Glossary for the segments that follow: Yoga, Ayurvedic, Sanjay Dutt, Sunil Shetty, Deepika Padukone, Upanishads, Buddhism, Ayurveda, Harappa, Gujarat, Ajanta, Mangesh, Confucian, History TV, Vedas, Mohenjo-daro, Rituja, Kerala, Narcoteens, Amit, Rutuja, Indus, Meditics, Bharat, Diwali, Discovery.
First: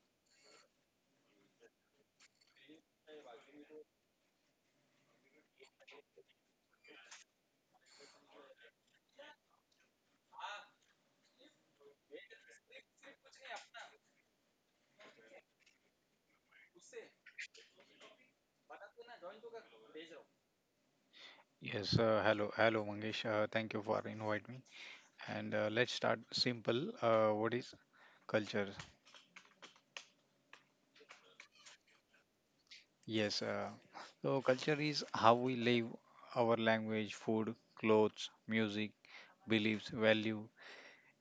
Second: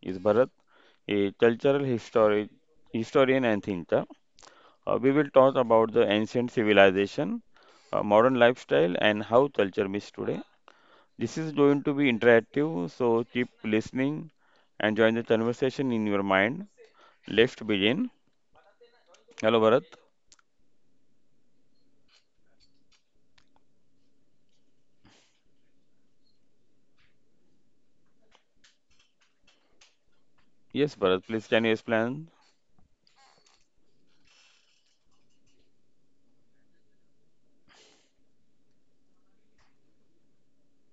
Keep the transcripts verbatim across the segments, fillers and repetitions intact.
is Bharat, a cultural histori- historian and thinker. Uh, we will talk about the ancient civilization, uh, modern lifestyle, and how culture meets today. This is going to be interactive, so keep listening and join the conversation in your mind. Let's begin. Hello, Bharat. Yes, uh, hello, hello, Mangesh. Uh, thank you for inviting me. And uh, let's start simple. Uh, what is culture? Yes, Bharat, please can you explain? Yes, uh, so culture is how we live, our language, food, clothes, music, beliefs, value.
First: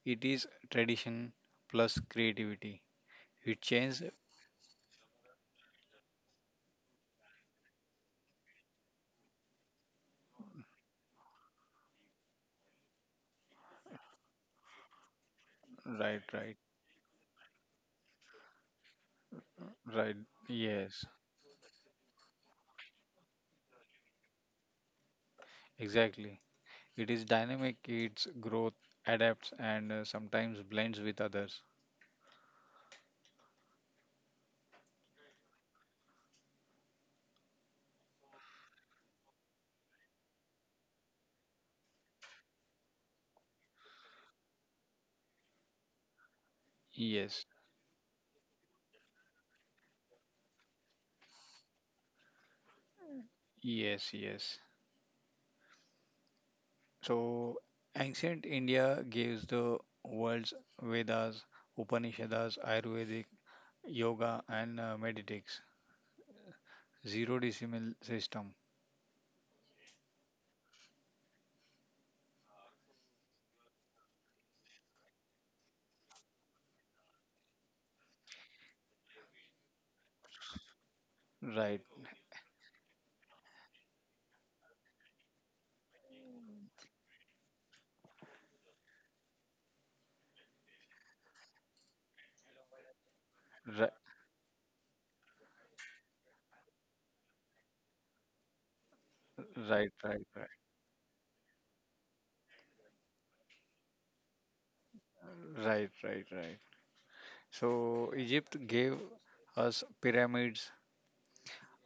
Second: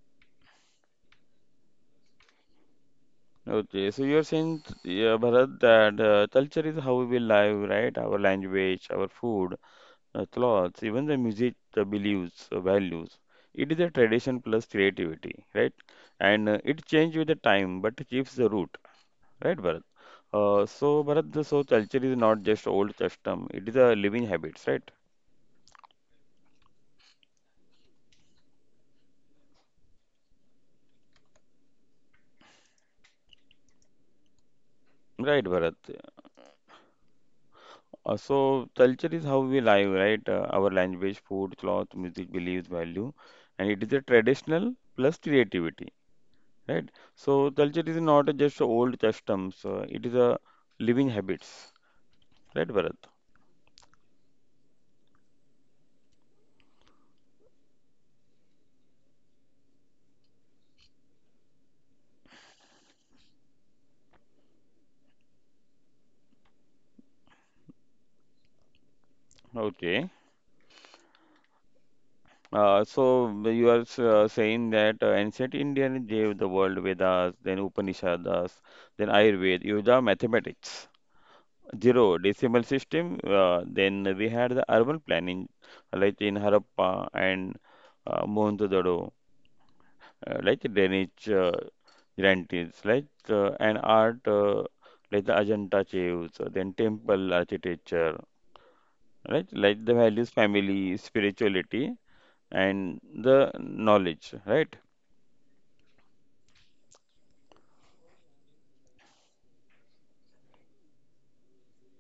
It is tradition plus creativity. It Okay, so changes. you're saying, yeah, Bharat, that uh, culture is how we live, right? Our language, our food, uh, clothes, even the music, the beliefs, uh, values. It is a tradition plus creativity, right? Right, And uh, right, it changes with the time, but keeps the root, right, Bharat? right. Uh, so, Yes, Bharat, the- so culture is not just old custom, it is a living habits, right? exactly. It is dynamic. It's growth, adapts, and uh, sometimes blends with others. Right, Bharat. Uh, so culture is how we live, right? Uh, our language, food, cloth, music, beliefs, value, and it is a traditional plus creativity, right? So Yes, culture is not just old customs; uh, it is a living habits, right, Bharat? yes, yes. So, ancient India gives the world's Vedas, Upanishads, Ayurvedic, Yoga, and uh, Meditics. Zero decimal system. Okay. Uh, so you are s- uh, saying that uh, ancient Indian gave the world Vedas, then Upanishads, then Ayurveda, Yoga, mathematics. Right, Zero decimal system. Uh, then we had the urban planning, like in Harappa and uh, Mohenjo-daro, uh, like drainage uh, giants, like uh, and right, art, uh, like the Ajanta caves, uh, then temple architecture, right? Like the right, values, right, right, family, spirituality, and the knowledge, right? right, right, right. So, Egypt gave us pyramids,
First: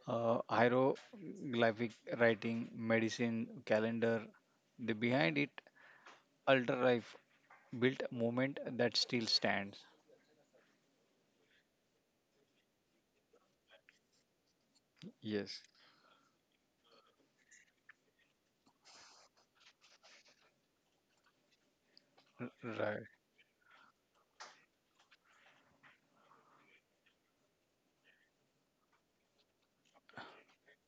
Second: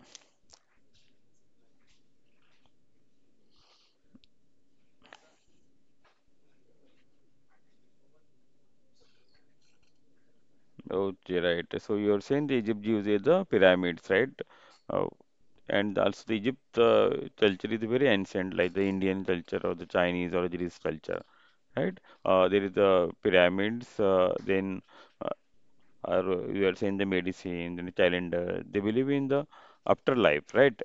uh, hieroglyphic writing, medicine, calendar. The behind it, ultra life built movement that still stands. Okay, right. So you're saying the Egypt uses the pyramids, right? Uh, Yes, and also the Egypt uh, culture is very ancient, like the Indian culture or the Chinese or the Greece culture, right? r- Uh, there is right. the pyramids, uh, then uh, are, you are saying the medicine, then the calendar. They believe in the afterlife, right?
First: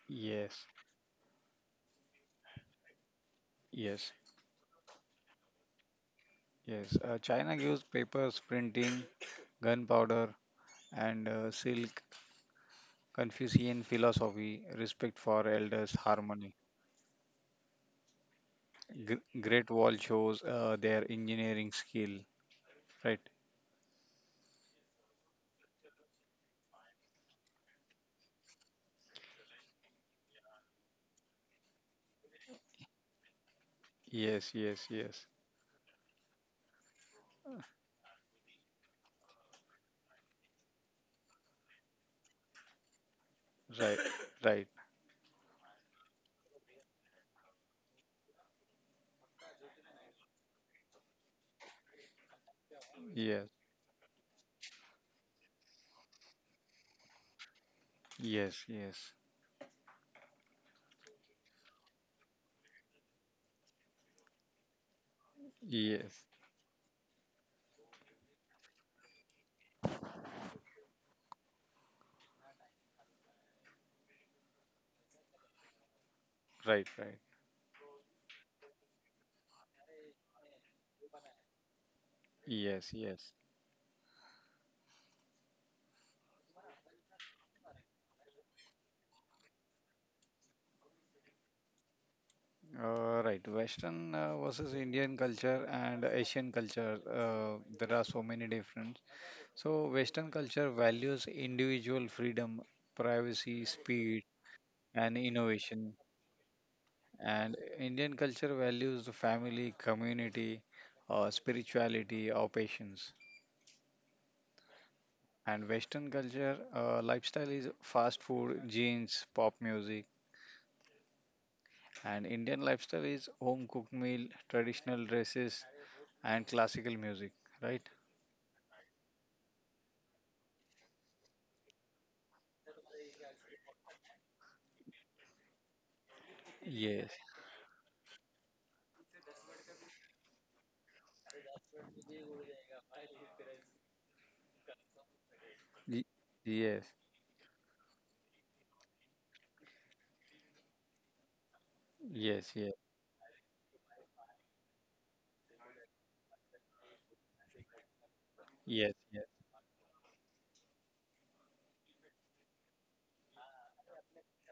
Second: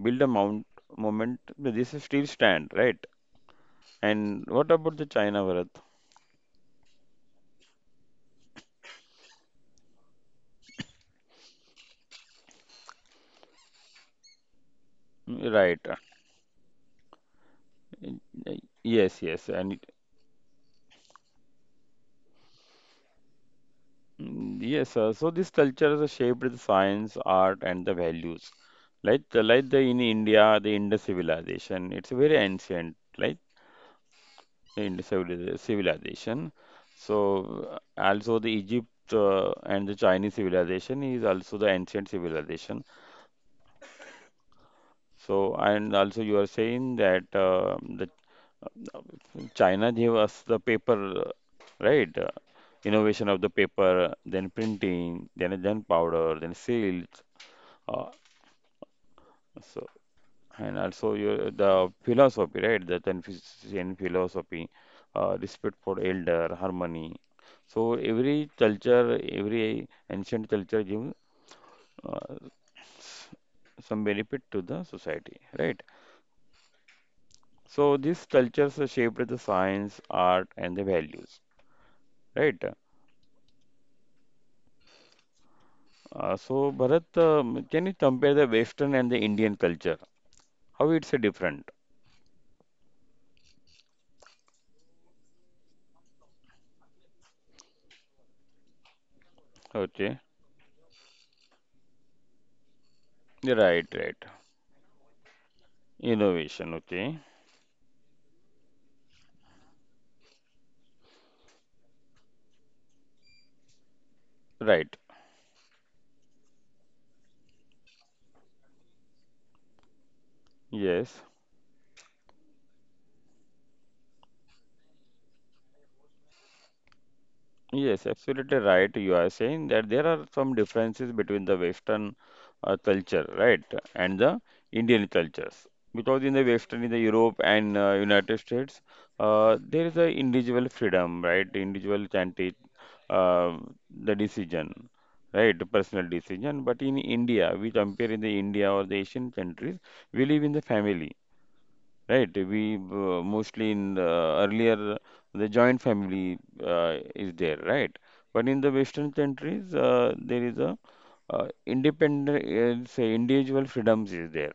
Build a Yes, mount moment. This is still stand, right? yes. And what about the China, Bharat? Yes, uh, China gives papers, printing, gunpowder, and uh, silk, Confucian philosophy, respect for Mm, right. elders, uh, harmony. y- y- Yes, G- yes. Great And Wall shows uh, their engineering skill, right? mm, yes, sir. So these cultures are shaped the science, art, and the values. Like the, like the in India, the Indus civilization. It's very ancient, like Yes, the yes, Indus yes, civili- civilization. So uh, also the Egypt uh, and the Chinese civilization is also the ancient civilization. right, right, So and also you are saying that uh, the uh, China gave us the paper, right? Uh, Innovation of the yes, paper, then printing, then then powder, then silk. Uh, yes, yes, so, and also your the philosophy, right? The Confucian philosophy, uh, respect for yes, elder, harmony. So every culture, every ancient culture gives uh, some benefit to the society, right? right, right, So these cultures shaped the science, art, and the values, right? yes, yes. Uh, so Bharat, um, can you compare the Western and the Indian culture? How it's uh, different? Uh, right, Western uh, versus Indian culture and Asian culture, uh, there are so many difference. So, Okay, Western culture values individual freedom, privacy, right, right. speed, and innovation. Innovation, okay, And Indian culture values the family, community, uh, spirituality, or patience. right. And Western culture uh, lifestyle is fast food, jeans, pop music. Yes. And Indian lifestyle is home cooked meal, traditional dresses, and classical music. Right? Yes, absolutely right. You are saying that there are some differences between the Western uh, culture, right, and the Indian cultures. Because in the Western, in the Yes. Europe and uh, United States, uh, there is a individual freedom, right? Individual can take uh, the decision, right? Personal Y- decision. But Yes. in India, we compare in the India or the Asian countries, we live in the family, right? Yes. We Yes. uh, mostly in the earlier the joint family uh, is there, right? But in the Yes. Western Yes. countries, uh, there is a uh, independent, uh, say individual freedoms is there,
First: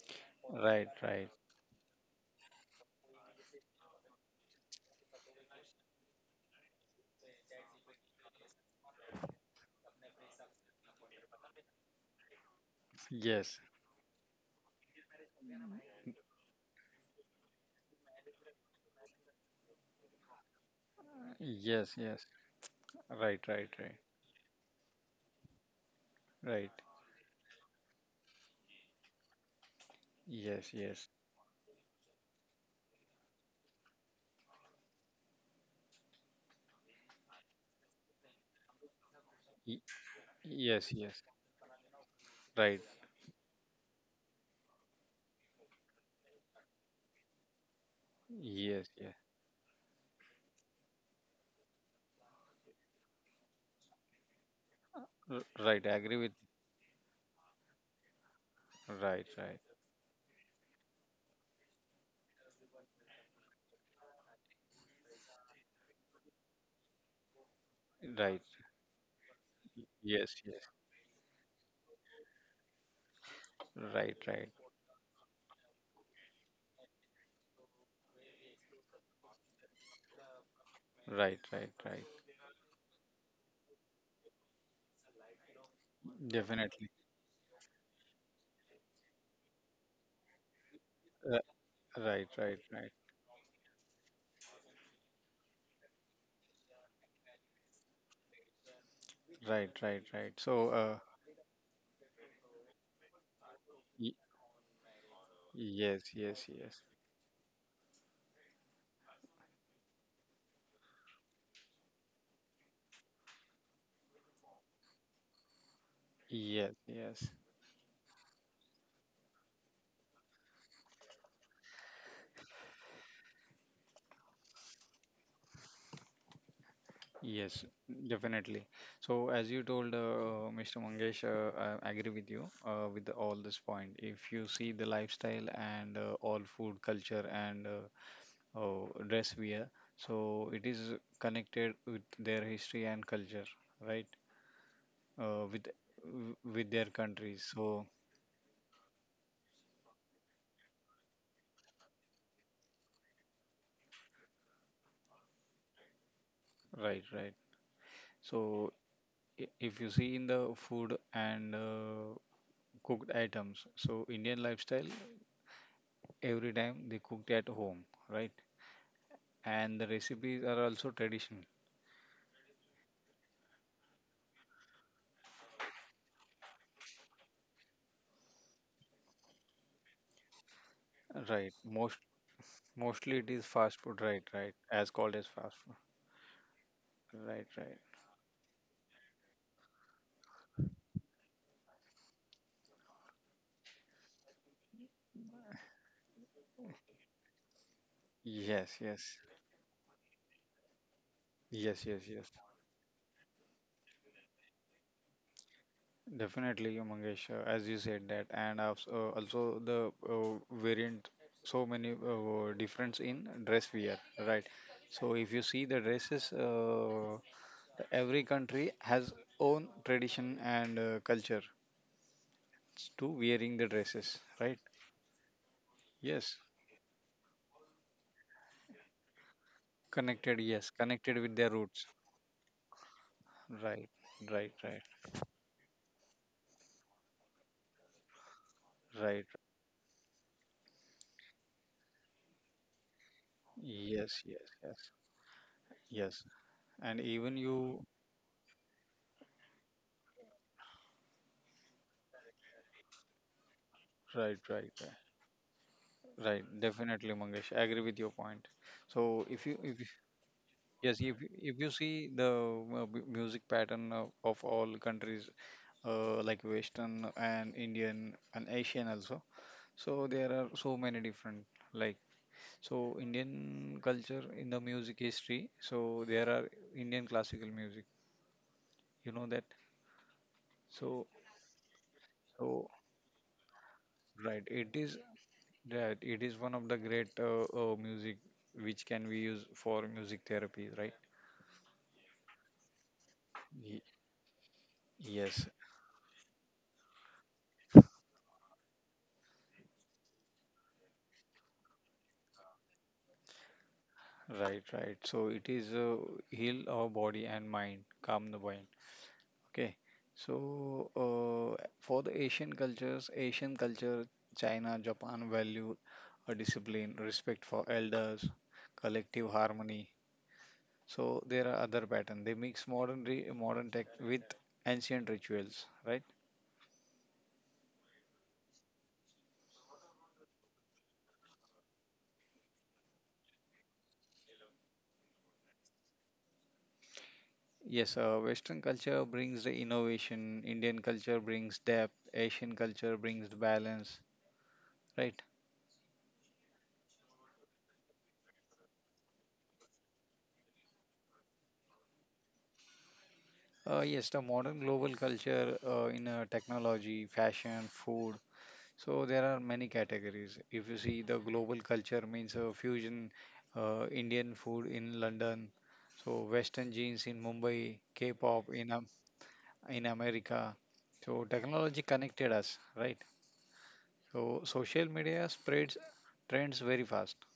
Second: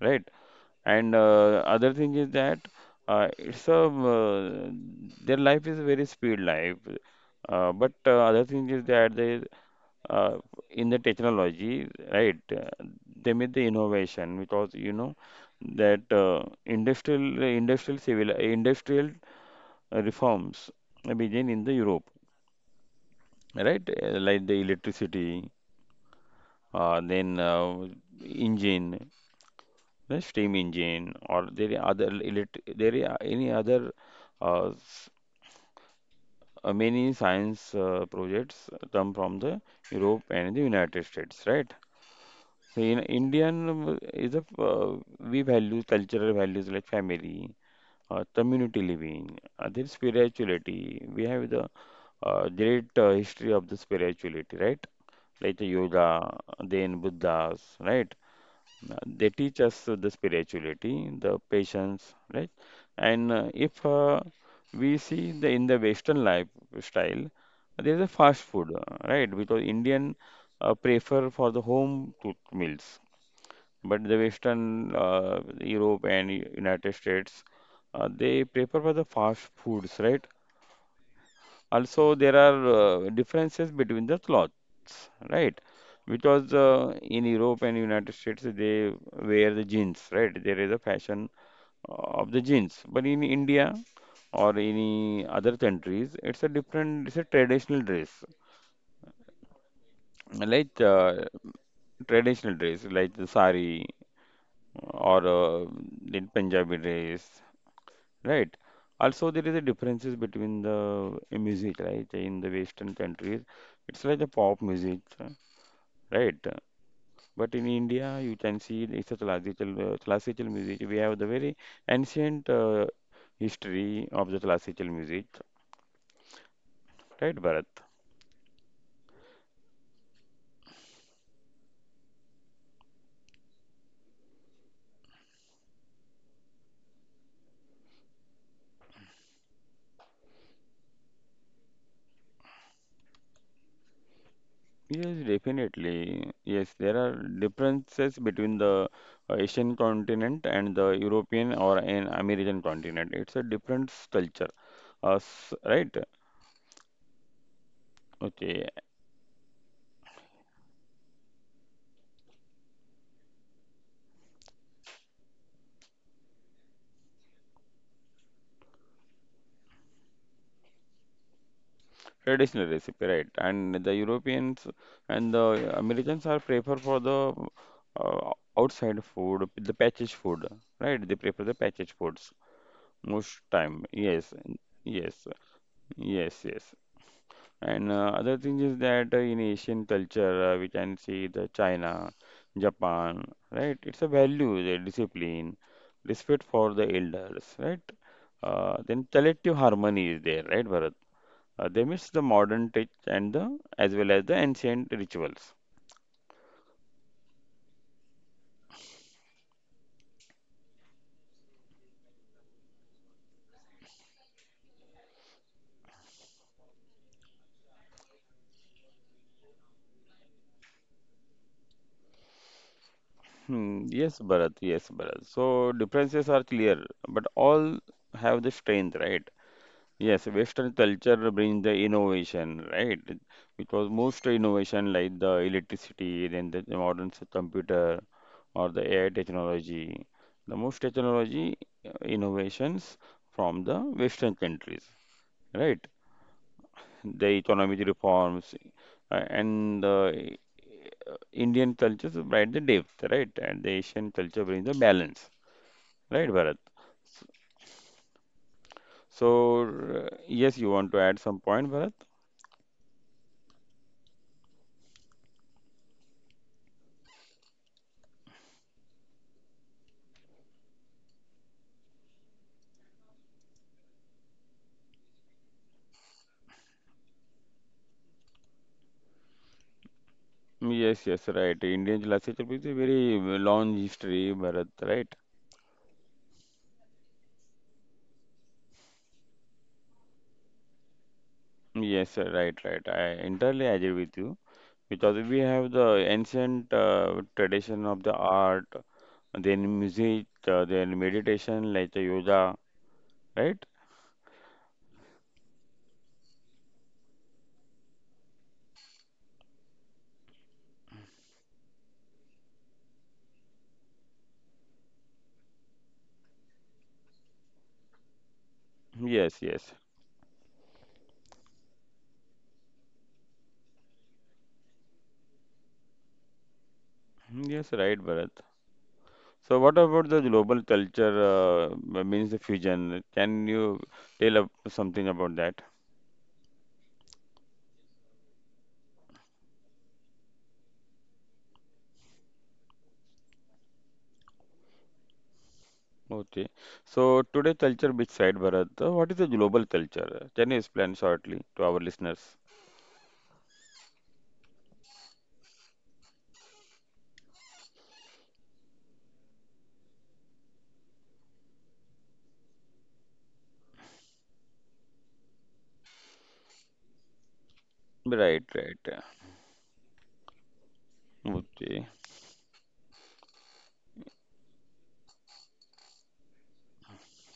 right? Right. And Right. uh, other thing is that uh, it's a uh, their life is very speed life, uh, but uh, other thing is that they uh, in the technology, right? Uh, they made the Yes. innovation because you know that uh, industrial industrial civil industrial uh, reforms begin in the Yes, Europe, yes. Right, right, right? right, Uh, Like the electricity, right. uh, then uh, engine, the steam Yes, yes. engine, or there are other elect there are any other uh, s- uh, many science uh, projects come from the Y- Europe and the Yes, United yes. States, right? Right. So in Indian um, is a uh, we value cultural values like family, uh, Yes, community yes. living, uh, there is spirituality. We have the uh, great uh, history of the spirituality, right? R- Like the Right. I agree with. yoga, then Buddhas, right? Uh, Right, They right, teach us uh, the spirituality, the patience, right? And uh, if uh, we see the in the Western lifestyle, there is a right. fast food, uh, right? Because Indian Yes, yes. uh, prefer for the home cooked meals. But Right, the right, Western uh, Europe and U- United States, uh, they prefer for the fast foods, right? right, right, right. Also, there are uh, differences between the clothes, right? Because Definitely. uh, in Europe and United States, they wear the jeans, right? There is a fashion Uh, uh, Right, of the right, jeans. right, But in India or any other countries, it's a different, it's a traditional dress, right, right, right. So, like uh, uh, traditional dress like the sari y- or uh, yes, in yes, yes, Punjabi dress, right? Also, there is a differences between the uh, music, right? In the Western countries, it's like the pop music, uh, right? yes, yes. But in India, you can see it's a classical uh, classical music. We have the very ancient uh, history of the classical music, right, Yes, Bharat? definitely. So, as you told, uh, Mister Mangesh, uh, I agree with you uh, with the- all this point. If you see the lifestyle and uh, all food culture and uh, uh, dress wear, so it is connected with their history and culture, right? Yes, Uh, with w- definitely. with Yes, their there are countries. So, differences between the uh, Asian continent and the European or an American continent. It's a different culture. Us, right? right, right. Okay, So, i- if you see in the food and uh, cooked items, so Indian lifestyle every time they cooked at home, right? And the recipes are also traditional. traditional recipe, right? And the Europeans and the Americans are prefer for the uh, outside food, the packaged food, right? They prefer the Right. packaged Most foods mostly it most is fast time. food, right, Yes, right, as called as yes, fast food, yes, yes. right, right. And uh, other thing is that uh, in Asian culture, uh, we can see the China, Japan, right? It's a value, the discipline, respect for the elders, right? yes Uh, then yes collective harmony is there, right, Bharat? Uh, yes They yes mix the yes modern touch and the as well as the ancient rituals. Definitely, Mangesh. Uh, as you said that, and also, also the uh, variant, so many uh, difference in dress wear, right. So if you see the dresses, uh, every country has own tradition and uh, culture to wearing the Hmm, dresses, yes, Bharat. right? Yes, Bharat. So differences Yes. are clear, but all have the strength, right? Yes, Connected, yes, Western connected culture with their brings the roots. innovation, right? Which Right, was most right, right, innovation like the electricity, then the modern s- computer or the A I right. technology. The most technology uh, innovations from the Yes, Western yes, yes, countries, right? yes. And The even you, economic reforms, uh, and the uh, Indian culture brings the depth, right? And the Asian right, culture right, brings the right, balance, right, right. Bharat? Definitely, Mangesh. I agree with your point. So if you, So, if you, uh, yes, you yes, want to if add you- some if you point, see Bharat? the uh, mu- music pattern of, of all countries, uh, like Western and Indian and Asian also, so there are so many different, like. So Indian culture in the music history. So there are Indian classical music. You know that. So Yes, yes, right. Indian so literature is a very long right. history, It Bharat, is right? that it is one of the great uh, uh, music which can be used for music therapy. Right. Yes, uh, right, right. I entirely Ye- agree with you because we Yes. have the ancient uh, tradition of the art, then music, uh, then meditation like the yoga, right? Right. Right. So it is uh, heal our body and mind, calm the mind. Okay, so uh, for the Asian cultures, Asian culture, China, Japan value a discipline, respect for elders, collective Yes, yes. harmony. So there are other patterns. They mix modern re modern tech with ancient rituals, right? Mm, yes, right, Bharat. So, what about the global culture uh, m- means the fusion? Can you tell up something about that? Yes, uh, Western culture brings the innovation, Indian culture brings depth, Asian culture brings the balance, right? Okay. So, today culture bit side, Bharat. Uh, What is the global culture? Can you explain shortly to our listeners? Uh, yes, the modern global culture uh, in uh, technology, fashion, food. So there are many categories. If you see the global culture means uh, fusion, uh, Indian food in London, so Western genes in Mumbai, Right, K-pop in right. Am- in America. So technology Okay. connected us, right? So social media spreads trends very fast.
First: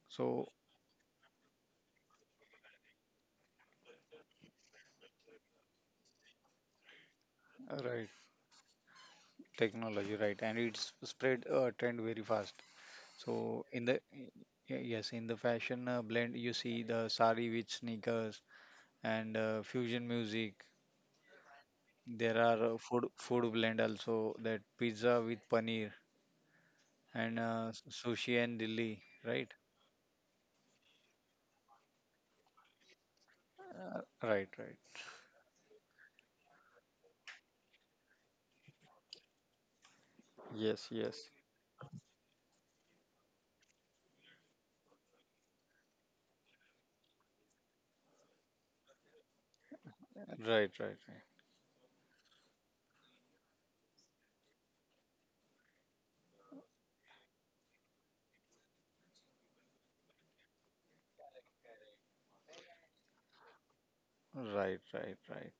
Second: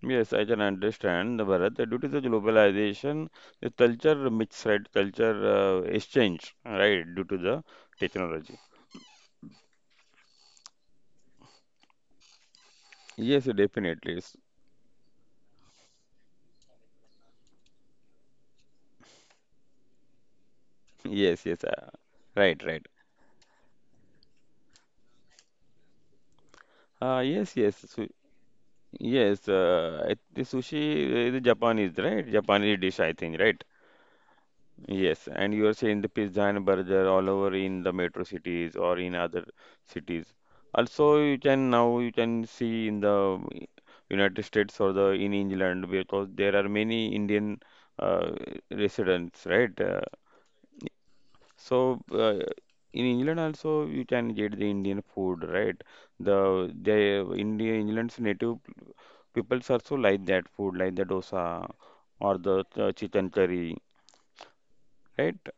Yes, I So can understand, Bharat. Due to the globalization, the culture mix, right? Culture uh, exchange, right? Due to the right, technology. technology, right, and it's spread uh, trend very fast. Yes, So in the definitely. y- yes, in the fashion uh, blend, you see the sari with sneakers and uh, fusion music. Yes, yes. Uh, There Right, are uh, right. food food blend also, that pizza with paneer Uh, and Yes, uh, yes. s- So, sushi and dilli, yes, right? uh, I- the sushi is Japanese, right? Japanese dish, I think, right? Uh, right, right. Yes, and you are saying the pizza and burger all over in the metro cities or in other cities. Yes, Also, yes. you can now you can see in the United States or the in England because there are many Indian uh, residents, right? Uh, Right, right, so uh, in England also you can get the Indian food, right? The the India England's native people also like that food, like the dosa or the uh, chicken curry, right. Right, right, right? right.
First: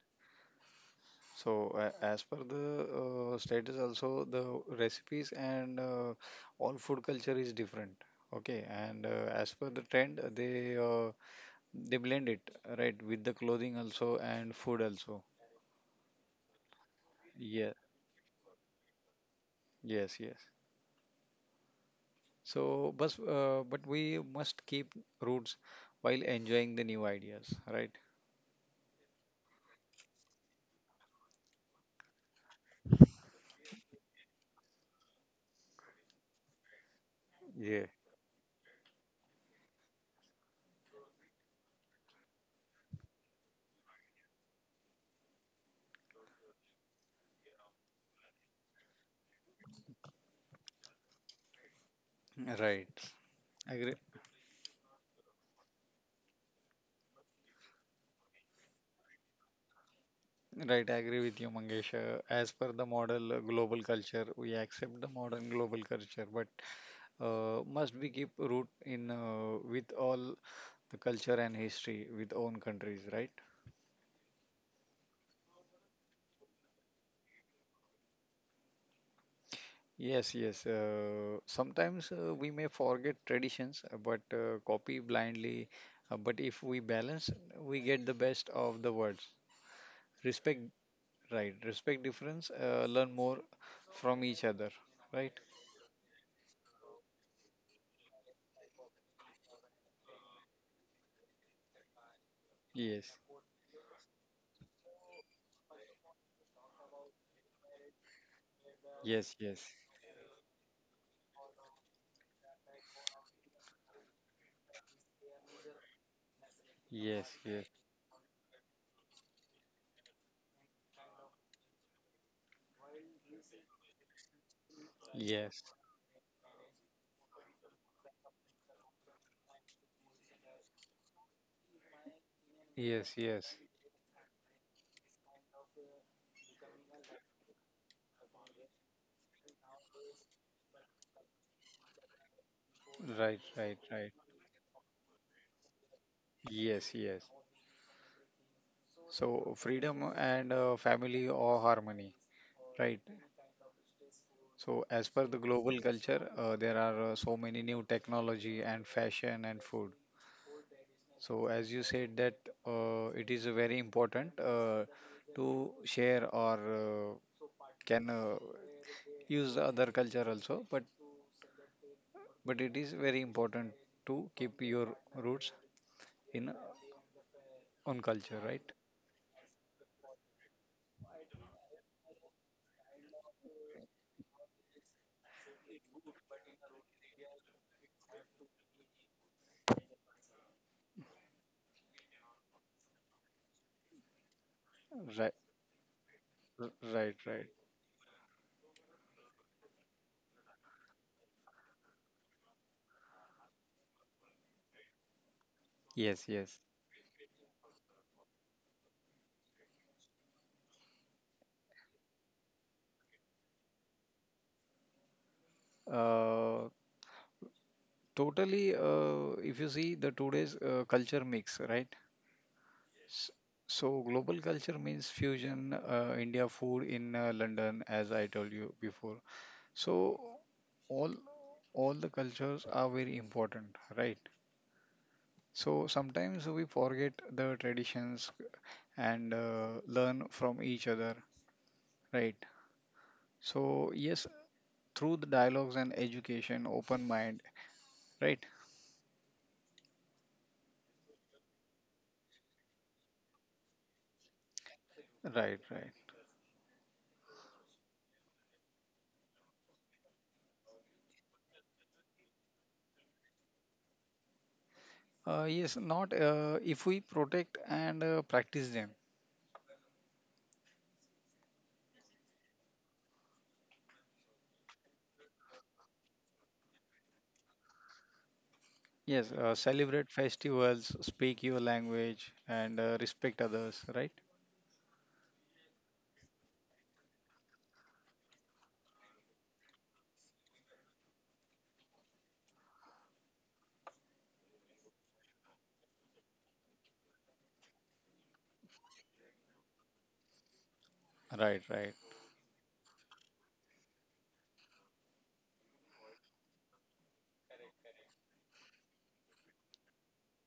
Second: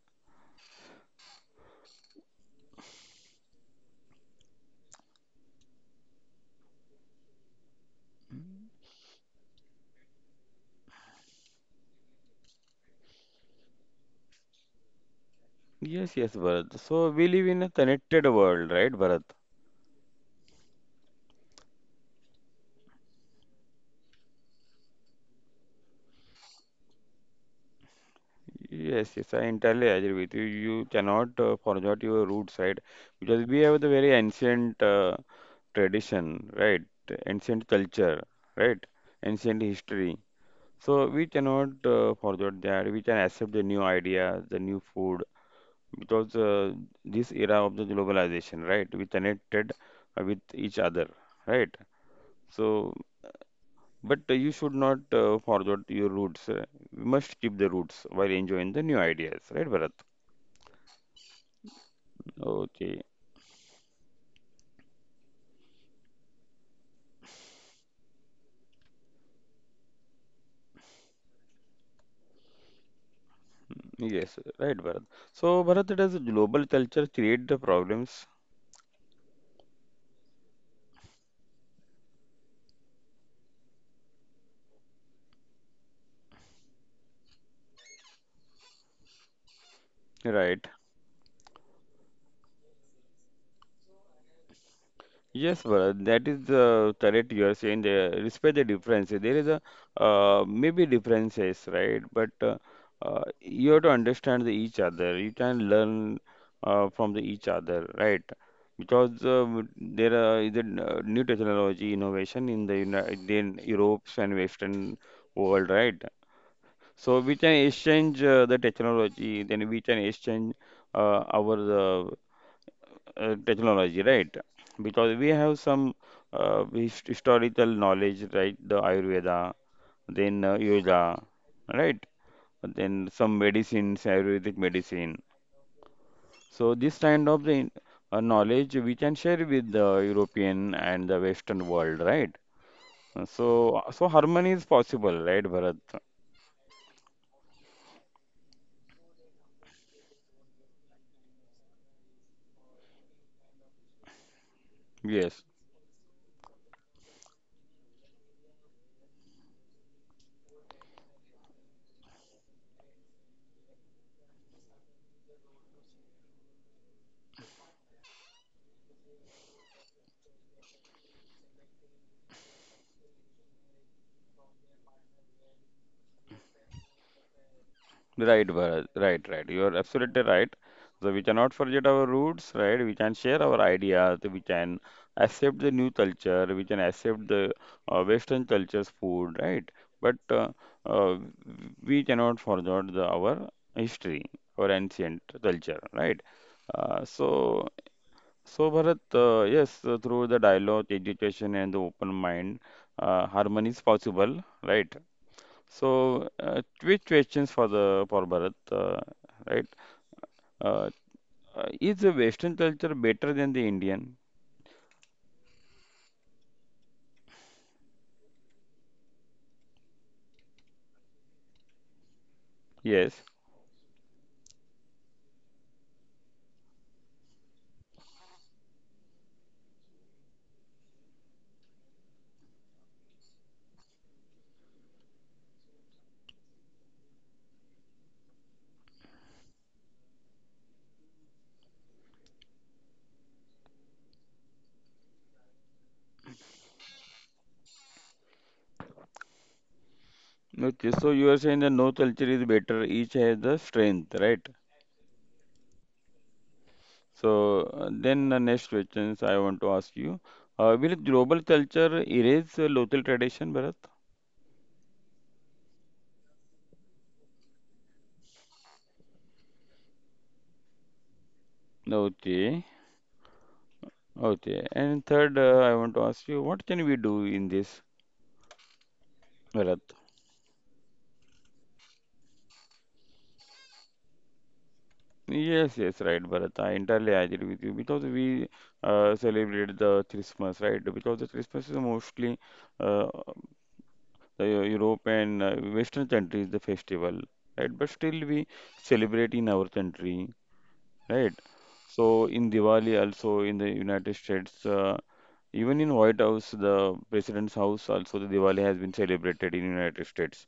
So, uh, as per the uh, status, also the recipes and uh, all food culture is different. Okay, and uh, as per the trend, they uh, they blend it, right, with the clothing also and food also. Yes, yes, Bharat. So we live in Yeah, a connected world, right, Bharat? yes, yes. So, but uh, but we must keep roots while enjoying the new ideas, right? Yes, yes, I entirely agree with you. You cannot uh, forget your roots, right? Because we have the very ancient uh, tradition, right? Ancient Yeah. culture, right? Ancient history. So we cannot uh, forget that. We can accept the new ideas, the new food, because uh, this era of the globalization, right? We connected uh, with each other, right? Right. So, Agree. but uh, you should not uh, forget your roots. Uh, you must keep the roots while enjoying the new ideas, right, Bharat? Right, I agree with you, Mangesh. Uh, As per the Okay, model uh, global culture, we accept the modern global culture, but uh, must we keep root in uh, with all the culture and history with own countries, right? yes, right, Bharat. So, Bharat, does global culture create the problems, Yes, yes. Uh, sometimes uh, we may forget traditions, uh, but uh, copy blindly. Uh, but if we balance, we get the best of the words. Respect, right? right? Respect difference. Uh, learn more from each other, right? Yes, Bharat, that is the correct you are saying. There, respect the differences. There is a uh, maybe differences, right? But uh, Yes, uh, you have to understand the each other. You can learn uh, from the each other, right? Because yes, uh, yes, w- there are is a uh, new technology innovation in the United, in Europe's and Western world, right? So yes, we can yes, exchange uh, the technology. Then we can exchange uh, our uh, uh, technology, right? Because we have yes, some uh, his- historical knowledge, right? The Ayurveda, then uh, yoga, right? Then yes, some yes. medicines, Ayurvedic medicine. So this kind of the uh, knowledge we can share with the European and the Western world, right? Uh, Right, right, So so right. harmony is possible, right, Bharat? Yes, yes. So freedom and uh, family or harmony, right? So, as per the Yes. global culture, uh, there are uh, so many new technology and fashion and food. So, as you said that uh, it is very important uh, to share or uh, can uh, use the other culture also, but but it is very important to keep your roots in own culture, Right, right? Bharat. Right, right. You are absolutely right. So we cannot forget our roots, right? We can share our ideas. We can accept the new culture. We can accept the uh, Western culture's food, right? But uh, uh, we cannot forget the, our history, our Right, ancient culture, right? r- right, Uh, right. so, so Bharat, uh, yes, uh, through the dialogue, education, and the open mind, uh, harmony is possible, right? Yes, So, uh, yes. quick questions for the for Bharat, uh, right? Uh, uh, is the Western culture better than the Indian? Uh, Totally. Uh, if you see the today's uh, culture mix, right? Yes. S- So global culture means fusion, uh, India food in uh, London, as I told you before. So all all the cultures are very important, right? So sometimes we forget the traditions and uh, learn from each other, right? So yes, through the dialogues and education, open mind, right? Okay. So you are saying that no culture is better. Each has the strength, right? Right, right. So uh, then the next questions I want to ask you. Uh, will global culture erase uh, local tradition, Bharat? Uh, yes, not uh, if we protect and uh, practice them. Okay. Okay. And third, uh, I want to ask you, what can we do in this, Yes, uh, Bharat? celebrate festivals, speak your language, and uh, respect others, right? Yes, yes, right, Bharat. I entirely agree with you because we uh, celebrate the Christmas, right? Because the Christmas is mostly uh, the Europe and uh, Western countries the festival, right? But still we celebrate in our country, right? Right, right. So in Diwali also in the United States, uh, even in White House, the President's house also the Diwali has been celebrated in United States,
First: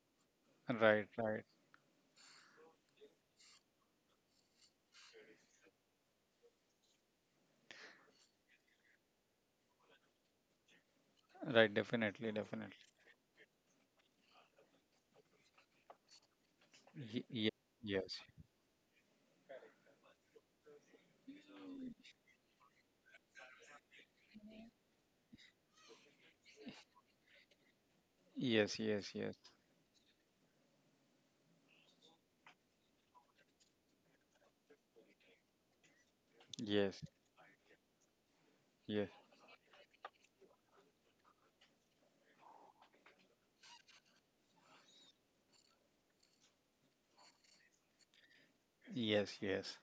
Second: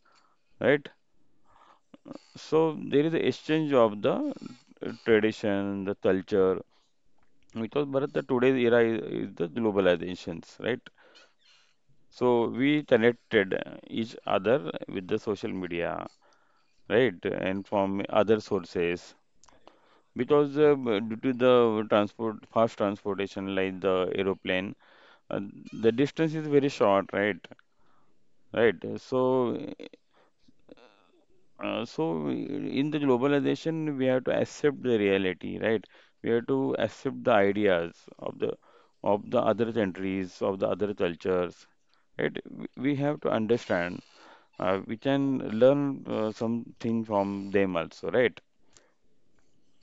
right? Right, right, So there is an exchange of the uh, tradition, the culture. Because Bharat, the today's era is, is the globalizations, right? right, definitely, So definitely. we connected uh, each other with the social media, right? Ye- ye- And from Yes, other sources. Because uh, b- due to the transport, fast transportation like the aeroplane, uh, the distance is very short, right? Right. yes, yes, yes, So Uh, so in the globalization, we have to accept the reality, right? We have to yes, accept the ideas of the yes, of the other countries, of the other cultures, right? We we have to understand. Uh, we can learn uh, something from them also, right? yes, yes.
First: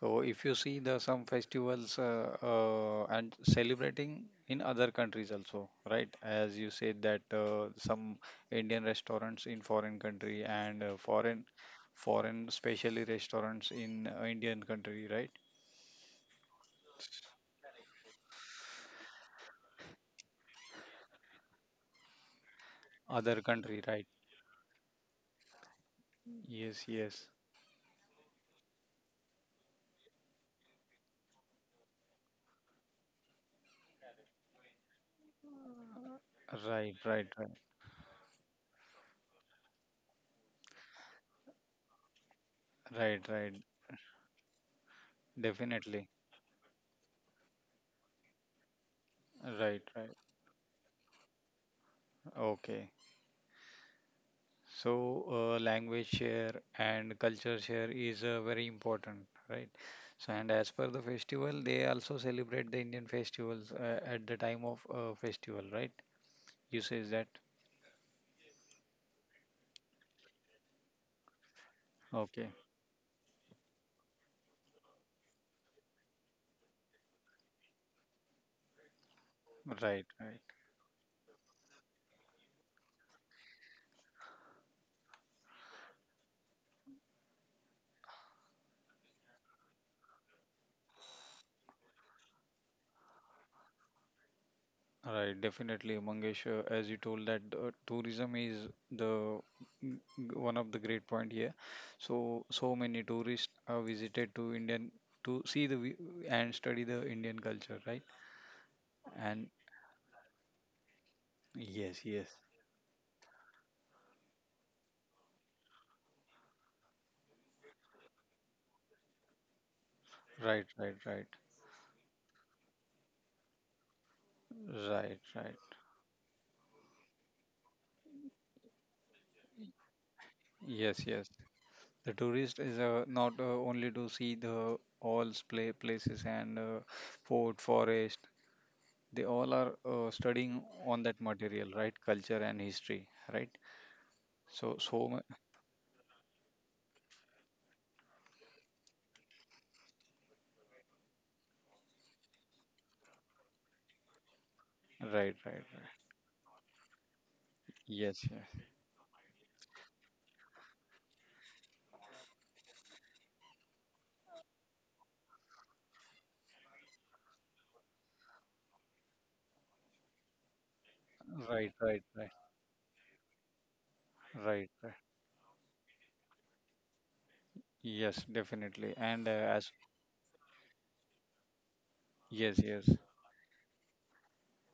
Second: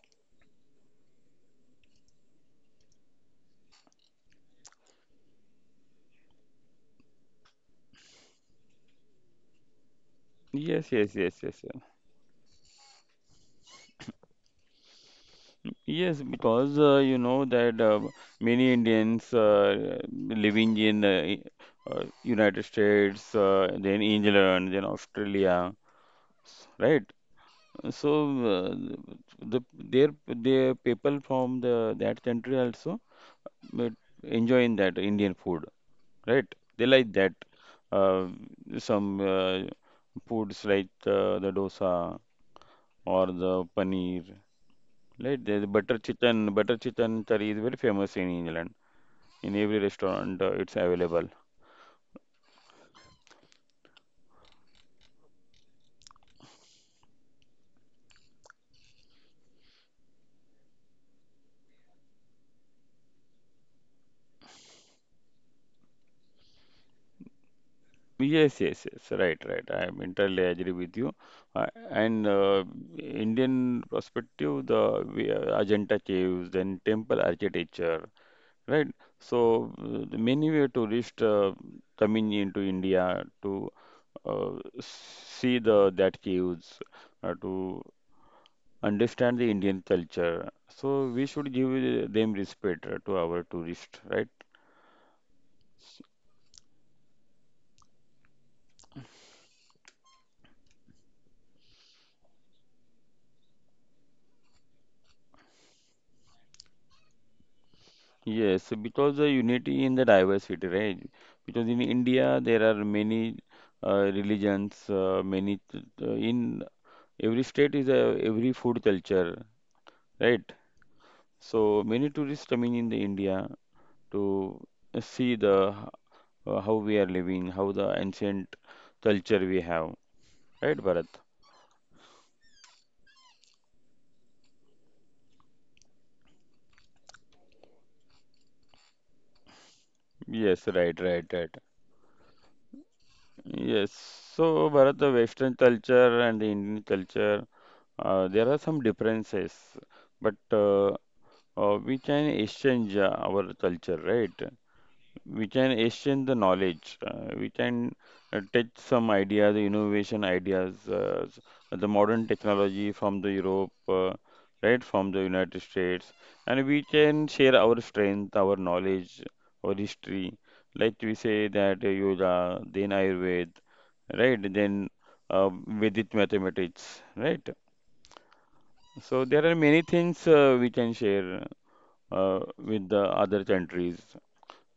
So if you see the some festivals uh, uh, and celebrating in other countries also, right? As you said that uh, some Indian restaurants in foreign country and Yes, uh, yes, yes, foreign yes, yeah. foreign especially restaurants in uh, Indian country, right? Yes, because uh, you know that uh, many Indians uh, living in uh, I- uh, United States, Other uh, country, then right? England, then Australia, Yes, right? yes. So uh, the their their people from the that country also but enjoying that Indian food, right? They Right, like right, that. right, Uh, some uh, foods like uh, the dosa right, or right. the paneer, right? The the butter Definitely. chicken, butter chicken curry is very famous in England. In every Right, right. restaurant, uh, it's available. Okay. So, uh, language share and culture share is uh, very important, right? So, and as per the festival, they also celebrate the Indian festivals uh, at the time of uh, festival, right? You says that? Yes, yes, yes. Right, right. I am entirely agree with you. Uh, and Okay. uh, Indian perspective, the we- uh, Ajanta caves, then temple architecture, right? So uh, Right, the right. many way tourists uh, coming into India to uh, see the that caves, uh, to understand the Indian culture. So we should give them respect uh, to our tourists, right? Right, definitely, Mangesh. uh, As you told that uh, tourism is the mm, g- one of the great point here. So so many tourists are visited to Indian to see the vi- and study the Indian culture, right? Yes, because the And unity in the diversity, right? Because in yes, yes, India there are many uh, religions, uh, many t- t- in every state is a every food culture, right? right, right, right, So many tourists coming in the India to right, see the right. h- uh, how we are living, how the ancient culture we have, right, Yes, Bharat? yes. The tourist is uh, not uh, only to see the all play places and uh, fort, forest. They all are uh, studying Yes, right, on that right, right. material, right? Culture and history, right? Yes, so So, Bharat, so the mu- Western culture and the Indian culture, uh, there are some differences, but uh, Uh, we can exchange uh, our culture, right? right, We right, can right. exchange the knowledge. Uh, we can Yes, uh, yes. take some ideas, innovation ideas, uh, s- the modern technology from the Europe, uh, right, from the United States, and we can share our strength, our knowledge, our history. Like we say Right, that uh, right, right, yoga, then Ayurved, right? right, Then right. uh, Vedic mathematics, right? Yes, definitely. So And there are uh, as many things uh, we can share uh, yes, with yes. the other countries.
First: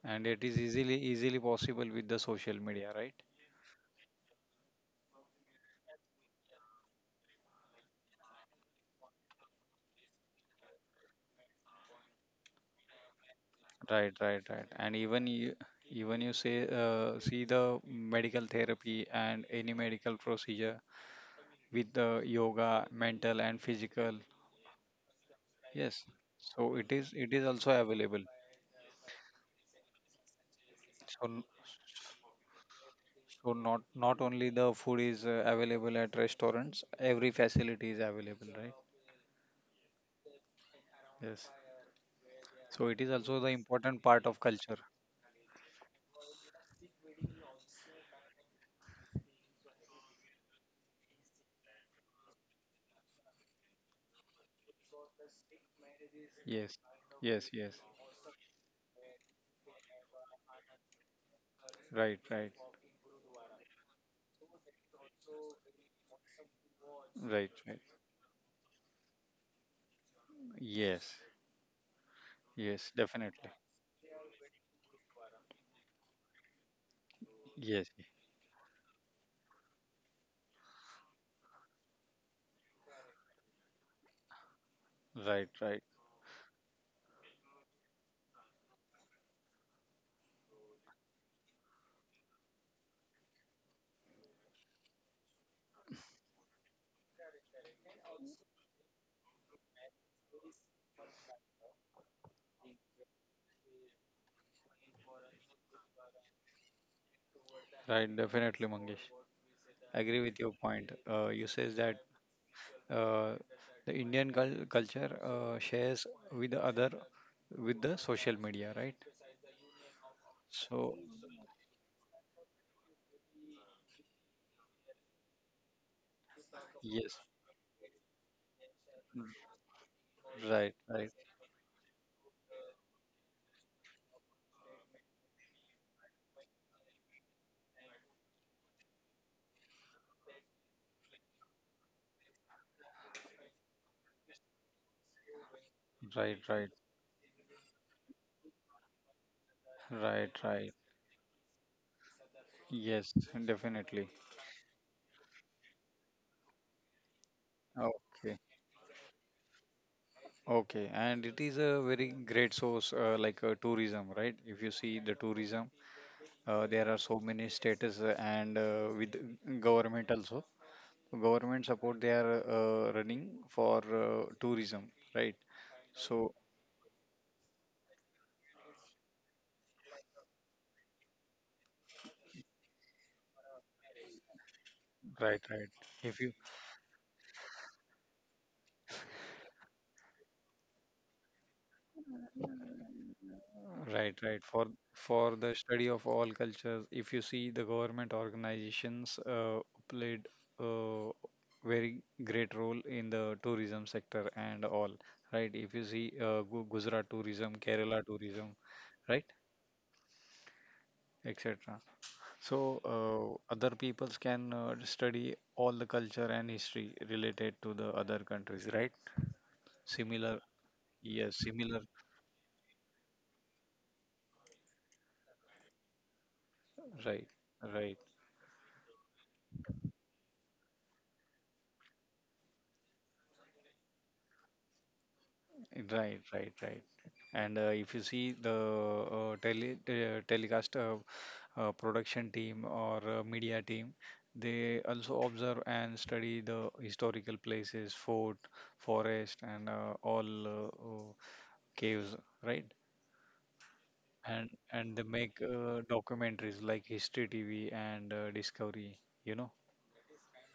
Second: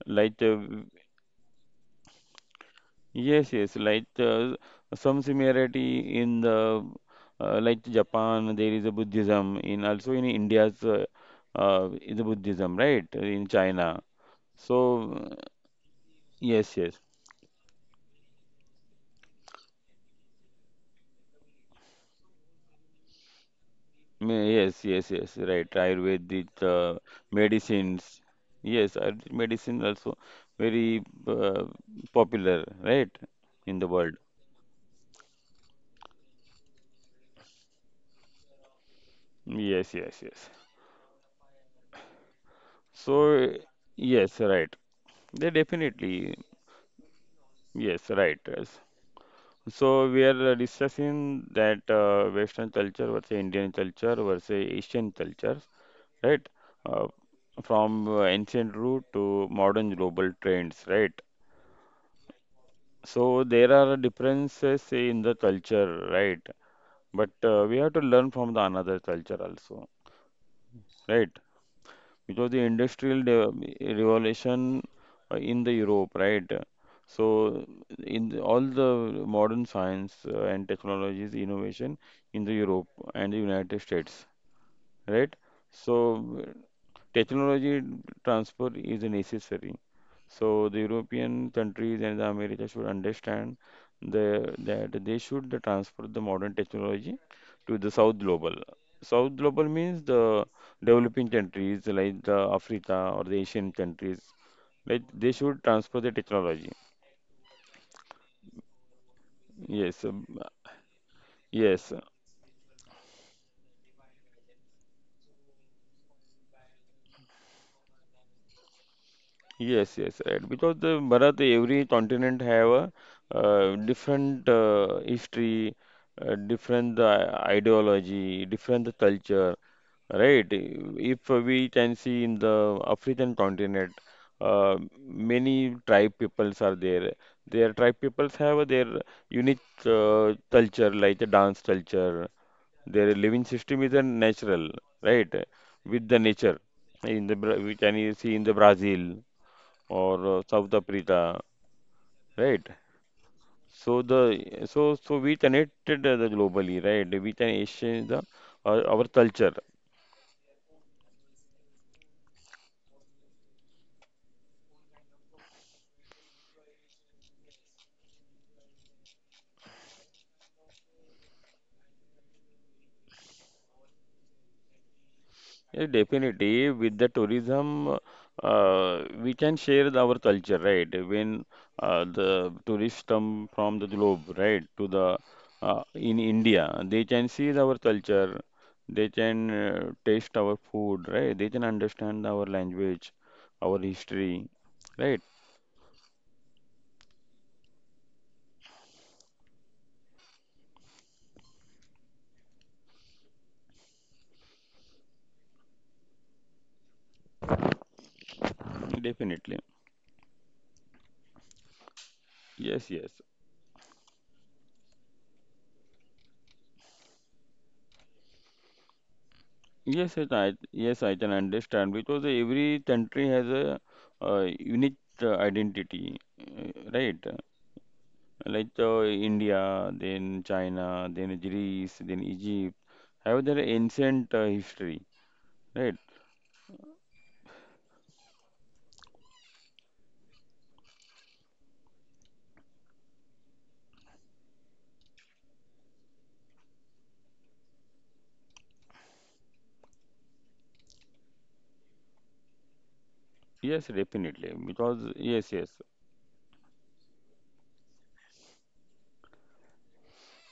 And Like, it uh, is easily, easily possible with the social media, right? yes, yes, like uh, some similarity in the uh, like Japan, there is a Buddhism. In also in India's uh, uh, is a Buddhism, right? In China. Right, right, right. And even So you, even you say, yes, yes, uh, see the medical therapy and any medical procedure with the yoga, mental and physical. Me- yes, yes, yes, right. Yes. Ayurvedic So it uh, is, it is also available. medicines. Yes, Ayurvedic medicine also very So, uh, popular, right, so not in the world. not only the food is uh, available at restaurants, every facility is available, right? Yes, yes, yes. Yes. So it is also the So important part of yes, right. culture. They definitely, yes, right, yes. So we are uh, discussing that uh, Western culture versus Indian culture versus Asian culture, right? Yes. Uh, Yes, yes. from uh, ancient root to modern global trends, right? Right, right. So there are differences in the culture, right? But Right, uh, we right. have to learn from the another culture also, Yes. right? Because the Yes, industrial definitely. de- revolution uh, in the Europe, right? So Yes. in the, all the modern science uh, and technologies innovation in the Europe and the United States, right? Right, right. So technology transfer is necessary. So the European countries and the America should understand the, that they should transfer the modern technology to the South Global. South Global means the developing countries like the Africa or the Asian countries. Like they should transfer the technology. Right, definitely, Mangesh. Yes, Agree um, with your point. Uh, you says yes. that uh, the Indian cul- culture uh, shares with the other with the social media, right? Yes, yes, right. Because So the Bharat, every continent have a uh, different uh, history, uh, different yes, uh, ideology, different culture, r- right? right, right, If we can see in the African continent, uh, many tribe peoples are there. Their tribe peoples have their unique uh, culture, like the dance culture. Their living system is a natural, right? With the right, nature. right, In the Bra- we can see in the Brazil right, or uh, right. South Africa, right? Yes, So definitely. the so so we connected uh, the globally, right? We can exchange the Okay, uh, our culture. okay, and it is a very great source uh, like uh, tourism, right? If you see the tourism, uh, there are so many status uh, and uh, with government also government support, they are uh, running for uh, tourism, right? Yeah, So definitely with the tourism, uh, we can share the- our culture, right? When uh, the tourists come from the globe, right, to the right, right. uh, in If you India, they can see our culture, they can uh, taste our food, right? They can understand our language, our right, right. history, For right? for the study of all cultures, if you see the government organizations uh, played a very great role in the tourism sector and all, right? If you see uh, Gu- Gujarat tourism, Kerala tourism, right, Definitely. et cetera. So Yes, yes, uh, other peoples can uh, study all the culture and history related to the other countries, right? yes. It, Similar, I yes, I yes, can similar, understand because every country has a, uh, unique uh, identity, uh, right? right, right. Like uh, India, then China, then Greece, then Egypt have their ancient uh, history, right? Right, right, right. And uh, if you see the uh, tele uh, telecast uh, uh, production team or uh, media team, they also observe and study the historical places, fort, forest, and uh, all uh, uh, caves, right? Yes, And definitely. and they Because make yes, yes, uh, documentaries like History T V and uh, Discovery, you know.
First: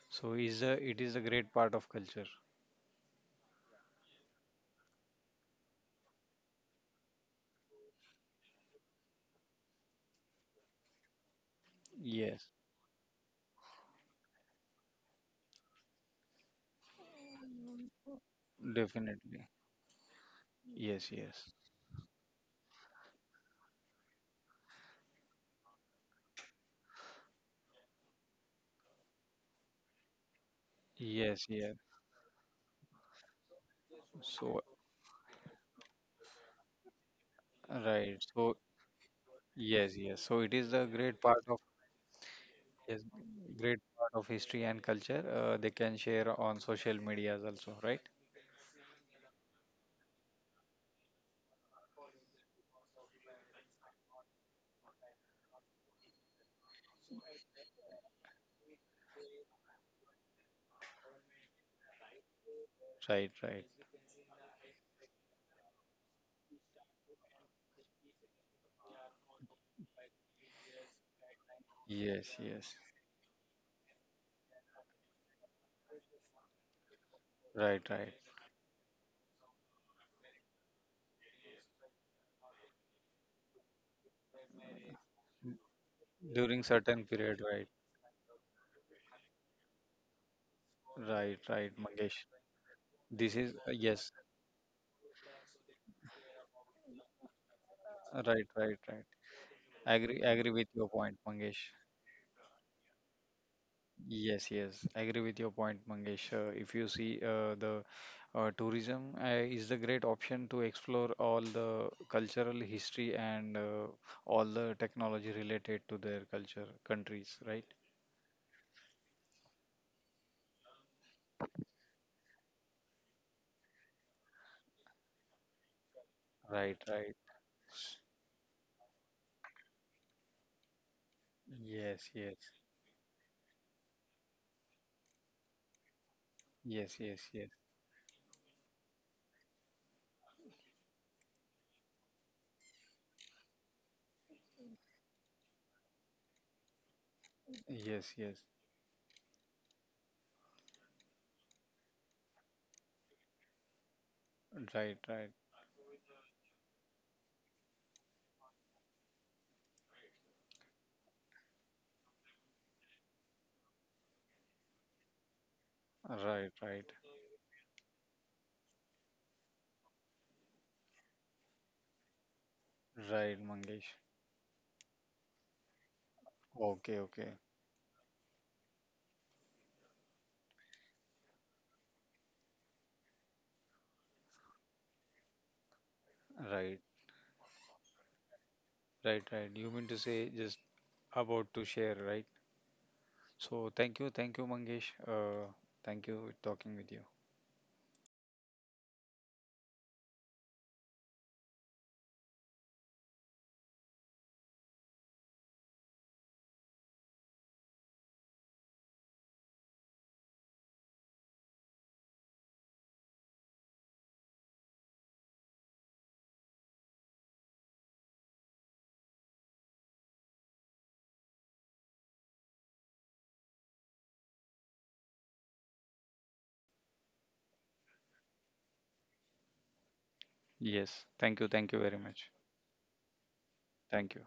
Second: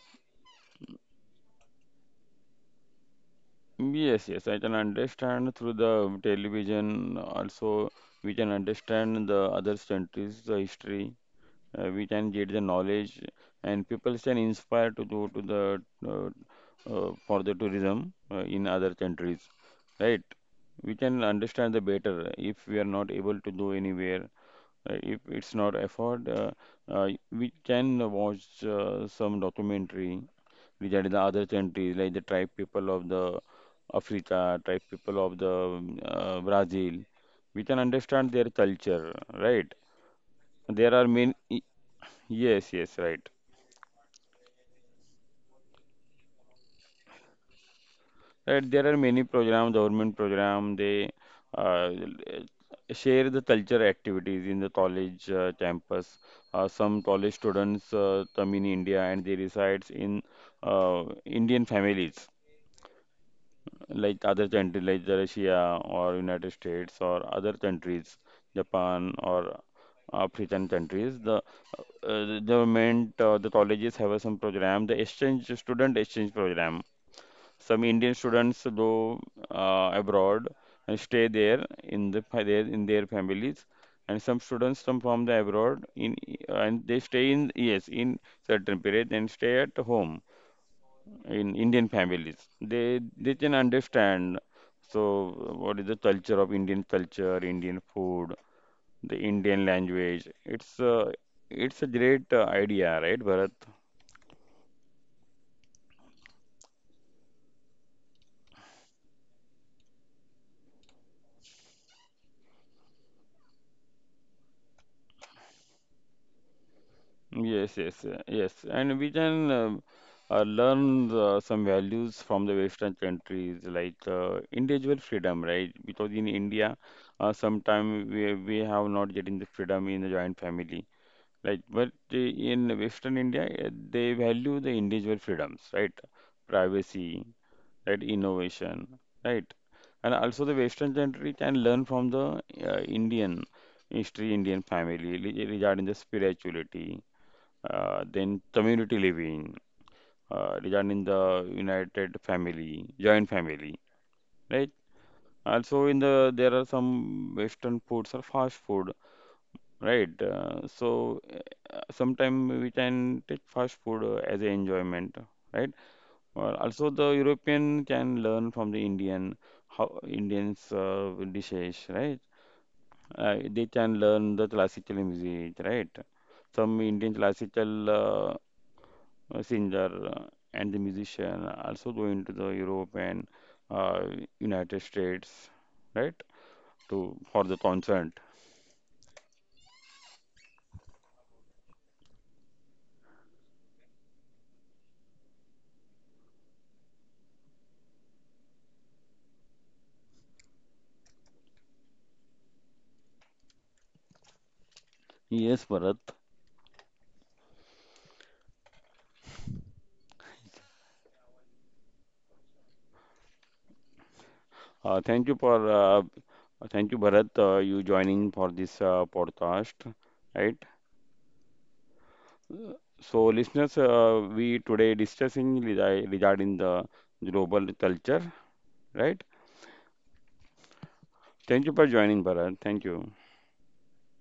So is a it is a great part of culture. yes, yes. I can understand through the television. Also, we can understand the other countries' uh, history. Uh, we can Yes, get the knowledge and people can inspire to go to the uh, uh, for the tourism uh, in other countries, definitely. right? We Yes, can yes. understand the better if we are not able to go anywhere, uh, if it's not afford, uh, uh, we can watch uh, some documentary regarding the other Yes, yes. countries like the tribe people of the Africa, So tribe people of the um, uh, Brazil. We can right. understand their So culture, right? yes, yes. So it is the There are great many. part of Yes, yes, yes, right. great part of history and culture. Uh, they can share on social medias also, right? Right, there are many programs, government program. They uh, share the culture activities in the college uh, campus. Uh, some college students uh, come in India and they reside in uh, Indian families, Right, right. like other countries like the Russia or United States or other countries, Japan or African countries. The uh, Yes, the yes. government, uh, the colleges have uh, some program, the exchange student exchange program. Right, Some Indian right. students go uh, abroad and stay there in the fa- their in their families, and some students come from the abroad in During and they certain stay period, in right, yes in certain period and stay at home right, in right, Indian Mangesh. families. They they This can is yes, understand. So what is the culture of Indian culture, Indian food, right, right, right. the Indian I agree, language? I agree with It's your uh, point, Mangesh. it's a great uh, idea, right, Bharat? Yes, yes, I agree with your point, Mangesh. Uh, if you see uh, the uh, tourism uh, is the great option to explore all the cultural history and uh, all the technology related to their culture, countries, right? Yes, yes, uh, yes. And we can um, uh, learn uh, some values from the Western countries, like uh, individual freedom, right? Because in India, Right, right. uh, sometimes we we have not getting the freedom in the joint family, like. But Yes, uh, yes, in Western India, uh, they value the individual freedoms, right? yes, yes, Privacy, yes, right? Innovation, right? And also the Western country can learn from the uh, Indian history, Indian family re- regarding the spirituality, uh, yes, yes. then community living, uh, regarding the united family, joint family, right? Right, right, Also in the there are some Western foods or fast food, right? Uh, so uh, sometime we can take fast food uh, as a enjoyment, right? Uh, right, right, also the European can learn from the Indian how Indians uh, dishes, right? Uh, right, they Mangesh. can learn the classical music, right? Some Okay, Indian okay, classical uh, uh, singer uh, and the musician also go into the Europe and uh, United States, right? right, To for the concert. right, right. You mean to say just about to share, right? So thank you, thank you, Mangesh. Uh, thank you talking with you. Yes, Bharat. Uh, thank you for uh, thank you, Bharat, uh, you joining for this uh, podcast, right? So, listeners, uh, we today discussing rega- regarding the global culture, right? Yes, thank you, Thank thank you you for very joining, much. Bharat. Thank you. Thank you.